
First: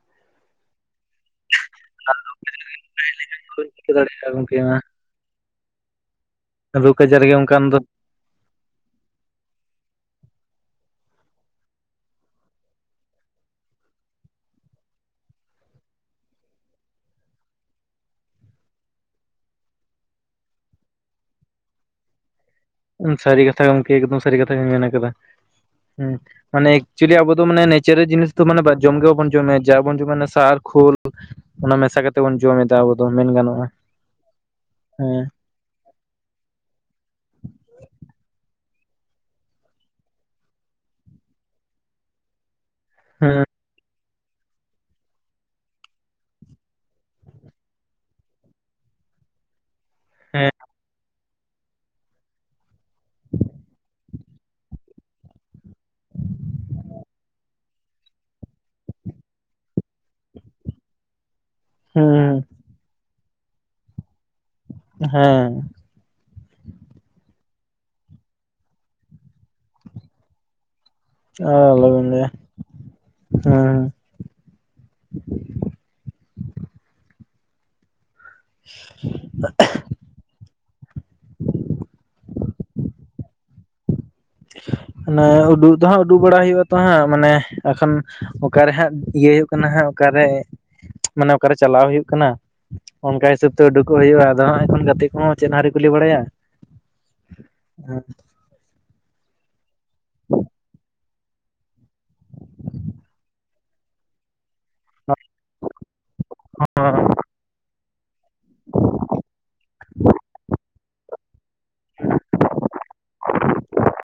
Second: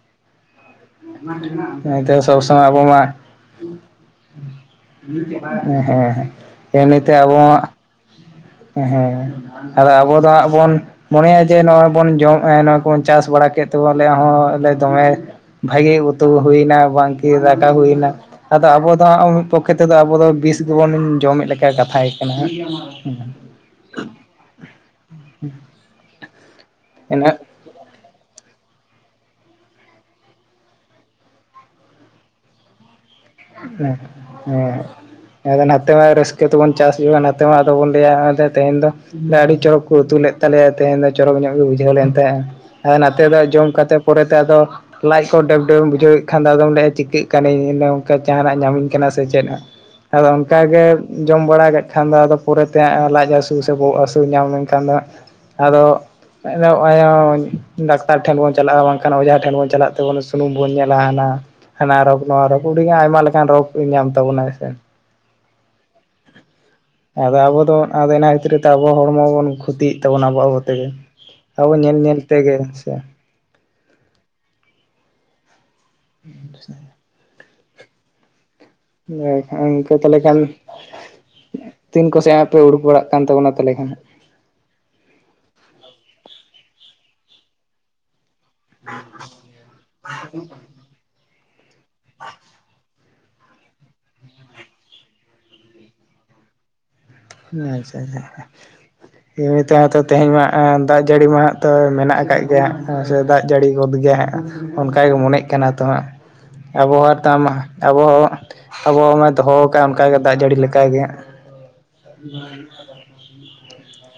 ᱥᱚᱵ ᱥᱚᱢᱚᱭ ᱟᱵᱚ ᱢᱟ ᱵᱟᱹᱧ ᱪᱤᱠᱟᱹ ᱫᱟᱲᱮᱭᱟᱜᱼᱟ ᱜᱚᱝᱠᱮ ᱚᱱᱟ ᱦᱮᱸᱦᱮᱸ ᱨᱳᱜᱽ ᱮᱢᱱᱤᱛᱮ ᱟᱡᱟᱨ ᱜᱮ ᱟᱵᱚ ᱢᱟ ᱚᱱᱠᱟᱱ ᱫᱚ ᱦᱮᱸ ᱟᱵᱚ ᱫᱚ ᱦᱟᱸᱜ ᱵᱚᱱ ᱢᱚᱱᱮᱭᱟ ᱡᱮ ᱱᱚᱜ-ᱚᱭ ᱵᱚᱱ, ᱡᱚᱢ ᱱᱚᱜᱚᱭ ᱠᱚᱵᱚᱱ ᱪᱟᱥ ᱵᱟᱲᱟ ᱠᱮᱫ ᱛᱮᱵᱚᱱ ᱟᱞᱮ ᱦᱚᱸ ᱟᱞᱮ ᱫᱚᱢᱮ ᱵᱷᱟᱜᱤ ᱩᱛᱩ ᱦᱩᱭᱱᱟᱵᱱᱟ ᱵᱟᱝᱠᱤ ᱫᱟᱠᱟ ᱦᱩᱭᱱᱟ ᱟᱫᱚ ᱟᱵᱚ ᱫᱟᱸᱜ ᱢᱤᱫ ᱯᱚᱠᱠᱷᱮ ᱛᱮᱫᱚ ᱟᱵᱚ ᱫᱚ ᱵᱤᱥ, ᱜᱮᱵᱚᱱ ᱡᱚᱢᱮᱫ ᱞᱮᱠᱟ ᱠᱟᱛᱷᱟᱭ ᱠᱟᱱᱟ ᱥᱟᱹᱨᱤ ᱠᱟᱛᱷᱟ ᱜᱮ ᱜᱚᱝᱠᱮ ᱮᱠᱫᱚᱢ ᱥᱟᱹᱨᱤ ᱠᱟᱛᱷᱟ ᱜᱮᱧ ᱢᱮᱱ ᱠᱟᱫᱟ ᱦᱩᱸ ᱢᱟᱱᱮ ᱮᱠᱪᱩᱭᱮᱞᱤ ᱟᱵᱚ ᱤᱱᱟᱹᱜ ᱫᱚ ᱢᱟᱱ ᱱᱮᱪᱟᱨ ᱡᱤᱱᱤᱥ ᱢᱟᱱᱮ ᱡᱚᱢ ᱜᱮ ᱵᱟᱵᱚᱱ ᱡᱚᱢᱟ ᱡᱟ ᱵᱚᱱ ᱡᱚᱢᱟ ᱚᱱᱟ ᱥᱟᱨ ᱠᱷᱳᱞ ᱚᱱᱟ ᱢᱮᱥᱟ ᱠᱟᱛᱮ ᱵᱚᱱ ᱡᱚᱢᱮᱫ ᱟᱵᱚ ᱫᱚ ᱢᱮᱱ ᱜᱟᱱᱚᱜᱼᱟ᱾ ᱦᱮᱸ ᱦᱮᱸ [unintelligible] ᱱᱟᱛᱮ ᱦᱚᱸ ᱨᱟᱹᱥᱠᱟᱹ ᱛᱮᱵᱚᱱ ᱪᱟᱥ ᱡᱚᱝ ᱱᱟᱛᱮ ᱢᱟ ᱵᱚᱱ ᱞᱟᱹᱭ ᱟ ᱛᱮᱦᱮᱧ ᱫᱚ ᱟᱹᱰᱤ ᱪᱚᱨᱚᱠ ᱠᱚ ᱩᱛᱩ ᱞᱮᱫ ᱛᱟᱞᱮᱭᱟ ᱛᱮᱦᱮᱧ ᱫᱚ ᱪᱚᱨᱚᱠ ᱧᱚᱜ ᱜᱮ ᱵᱩᱡᱷᱟᱹᱣ ᱞᱮᱱ ᱛᱟᱦᱮᱸᱟ ᱟᱨ ᱱᱟᱛᱮ ᱫᱚ ᱦᱮᱸ ᱡᱚᱢ ᱠᱟᱛᱮᱫ ᱯᱚᱨᱮᱛᱮ ᱟᱫᱚ ᱞᱟᱡ ᱠᱚ ᱰᱮᱢ ᱰᱮᱢ ᱵᱩᱡᱷᱟᱹᱣᱮᱫ ᱠᱷᱟᱱ, ᱫᱚ ᱟᱫᱚᱢ ᱞᱟᱹᱭᱮᱫ-ᱟ ᱪᱤᱠᱟᱹᱜ ᱠᱟᱱᱤᱧ ᱤᱱᱟᱹ ᱚᱱᱠᱟ ᱡᱟᱦᱟᱱᱟᱜ ᱧᱟᱢᱤᱧ ᱠᱟᱱᱟ ᱥᱮ ᱪᱮᱫ, ᱟᱫᱚ ᱦᱮᱸ ᱚᱱᱠᱟᱜᱮ ᱡᱚᱢ ᱵᱟᱲᱟ ᱠᱷᱟᱱ ᱫᱚ ᱟᱫᱚ ᱯᱚᱨᱮᱛᱮ, ᱞᱟᱡ ᱦᱟᱹᱥᱩ, ᱥᱮ ᱵᱚᱦᱚᱜ ᱦᱟᱹᱥᱩ, ᱧᱟᱢ ᱞᱮᱱᱠᱷᱟᱱ ᱫᱚ ᱦᱟᱸᱜ ᱟᱫᱚ [unintelligible] ᱰᱟᱠᱛᱟᱨ ᱴᱷᱮᱱ ᱵᱚᱱ ᱪᱟᱞᱟᱜ-ᱟ᱾ ᱵᱟᱝᱠᱷᱟᱱ ᱚᱡᱷᱟ ᱴᱷᱮᱱ ᱵᱚᱱ ᱪᱟᱞᱟᱜ ᱛᱮᱵᱚᱱ ᱥᱩᱱᱩᱢ ᱵᱚᱱ ᱧᱮᱞᱟᱱᱟ ᱦᱟᱱᱟ ᱨᱳᱜᱽ ᱦᱮᱸ ᱱᱚᱣᱟ ᱨᱳᱜᱽ ᱩᱰᱤ ᱟᱭᱢᱟ ᱞᱮᱠᱟᱱ ᱨᱳᱜᱽ ᱧᱟᱢ ᱛᱟᱵᱚᱱᱟ ᱥᱮ ᱦᱮᱸ ᱟᱫᱚ ᱟᱵᱚ ᱫᱚ ᱟᱫᱚ ᱚᱱᱟ ᱠᱷᱟᱹᱛᱤᱨ ᱛᱮ ᱟᱵᱚ ᱦᱚᱲᱢᱚ ᱵᱚᱱ ᱠᱷᱚᱛᱤᱭᱮᱫ ᱛᱟᱵᱚᱱᱟ ᱟᱵᱳ ᱟᱵᱳ ᱛᱮᱜᱮ ᱟᱫᱚ ᱧᱮᱞ ᱧᱮᱞ ᱛᱮᱜᱮ ᱥᱮ ᱦᱩᱸ [unintelligible] [unintelligible] ᱟᱫᱟ ᱛᱟᱦᱚᱞᱮ ᱠᱷᱟᱱ ᱛᱤᱱ ᱠᱚᱥᱮᱜ ᱯᱮ ᱩᱲᱩᱠ ᱵᱟᱲᱟᱜ ᱠᱟᱱ ᱛᱟᱵᱚᱱᱟ, ᱛᱟᱦᱚᱞᱮ ᱠᱷᱟᱱ ᱦᱟᱜ ᱟᱱᱮ ᱩᱰᱩᱠ ᱫᱚ ᱦᱟᱸᱜ ᱩᱰᱩᱠ ᱵᱟᱲᱟ ᱦᱩᱭᱩᱜ ᱟᱛᱚ ᱦᱟᱸᱜ ᱢᱟᱱᱮ ᱮᱠᱷᱚᱱ ᱚᱠᱟᱨᱮ ᱦᱟᱸᱜ ᱤᱭᱟᱹ ᱦᱩᱭᱩᱜ ᱠᱟᱱᱟ ᱦᱟᱸᱜ ᱚᱠᱟᱨᱮ ᱢᱟᱱᱮ ᱚᱠᱟᱨᱮ ᱪᱟᱞᱟᱣ ᱦᱩᱭᱩᱜ ᱠᱟᱱᱟ᱾ ᱚᱱᱠᱟ ᱦᱤᱥᱟᱹᱵ ᱛᱮ ᱩᱰᱩᱠᱚᱜ ᱦᱩᱭᱩᱜ-ᱟ᱾ ᱟᱫᱚ ᱦᱟᱸᱜ ᱮᱠᱷᱚᱱ ᱜᱟᱛᱮᱜ ᱠᱚᱦᱚᱸ ᱪᱮᱫᱦᱚᱸ ᱟᱣᱨᱤ ᱠᱚ ᱞᱟᱹᱭ ᱵᱟᱲᱟᱭᱟ᱾ ᱟᱪᱪᱷᱟ ᱦᱮᱸ ᱟᱪᱪᱷᱟ᱾ ᱮᱢᱱᱤ ᱛᱮᱦᱚᱸ ᱛᱚ ᱛᱮᱦᱮᱧ ᱢᱟ ᱮᱸ ᱫᱟᱜ ᱡᱟᱹᱲᱤ ᱢᱟ ᱦᱟᱸᱜ ᱛᱚ ᱢᱮᱱᱟᱜ ᱟᱠᱟᱫ ᱜᱮᱭᱟ ᱦᱟᱸᱜ ᱥᱮ ᱫᱟᱜ ᱡᱟᱹᱲᱤ ᱜᱚᱫ ᱜᱮᱭᱟ ᱦᱟᱸᱜ᱾ ᱚᱱᱠᱟᱜᱮ ᱢᱚᱱᱮᱜ ᱠᱟᱱᱟ ᱛᱚ ᱦᱟᱸᱜ ᱟᱵᱚᱦᱟᱣᱟ ᱛᱟᱢ ᱟᱵᱚᱦᱟᱣᱟ ᱟᱵᱚᱦᱟᱣᱟ ᱢᱟᱭ ᱫᱚᱦᱚᱣ ᱟᱠᱟᱫᱼᱟ ᱚᱱᱠᱟᱜᱮ ᱫᱟᱜ ᱡᱟᱹᱲᱤ ᱞᱮᱠᱟᱜᱮ ᱦᱟᱸᱜ᱾ [inaudible]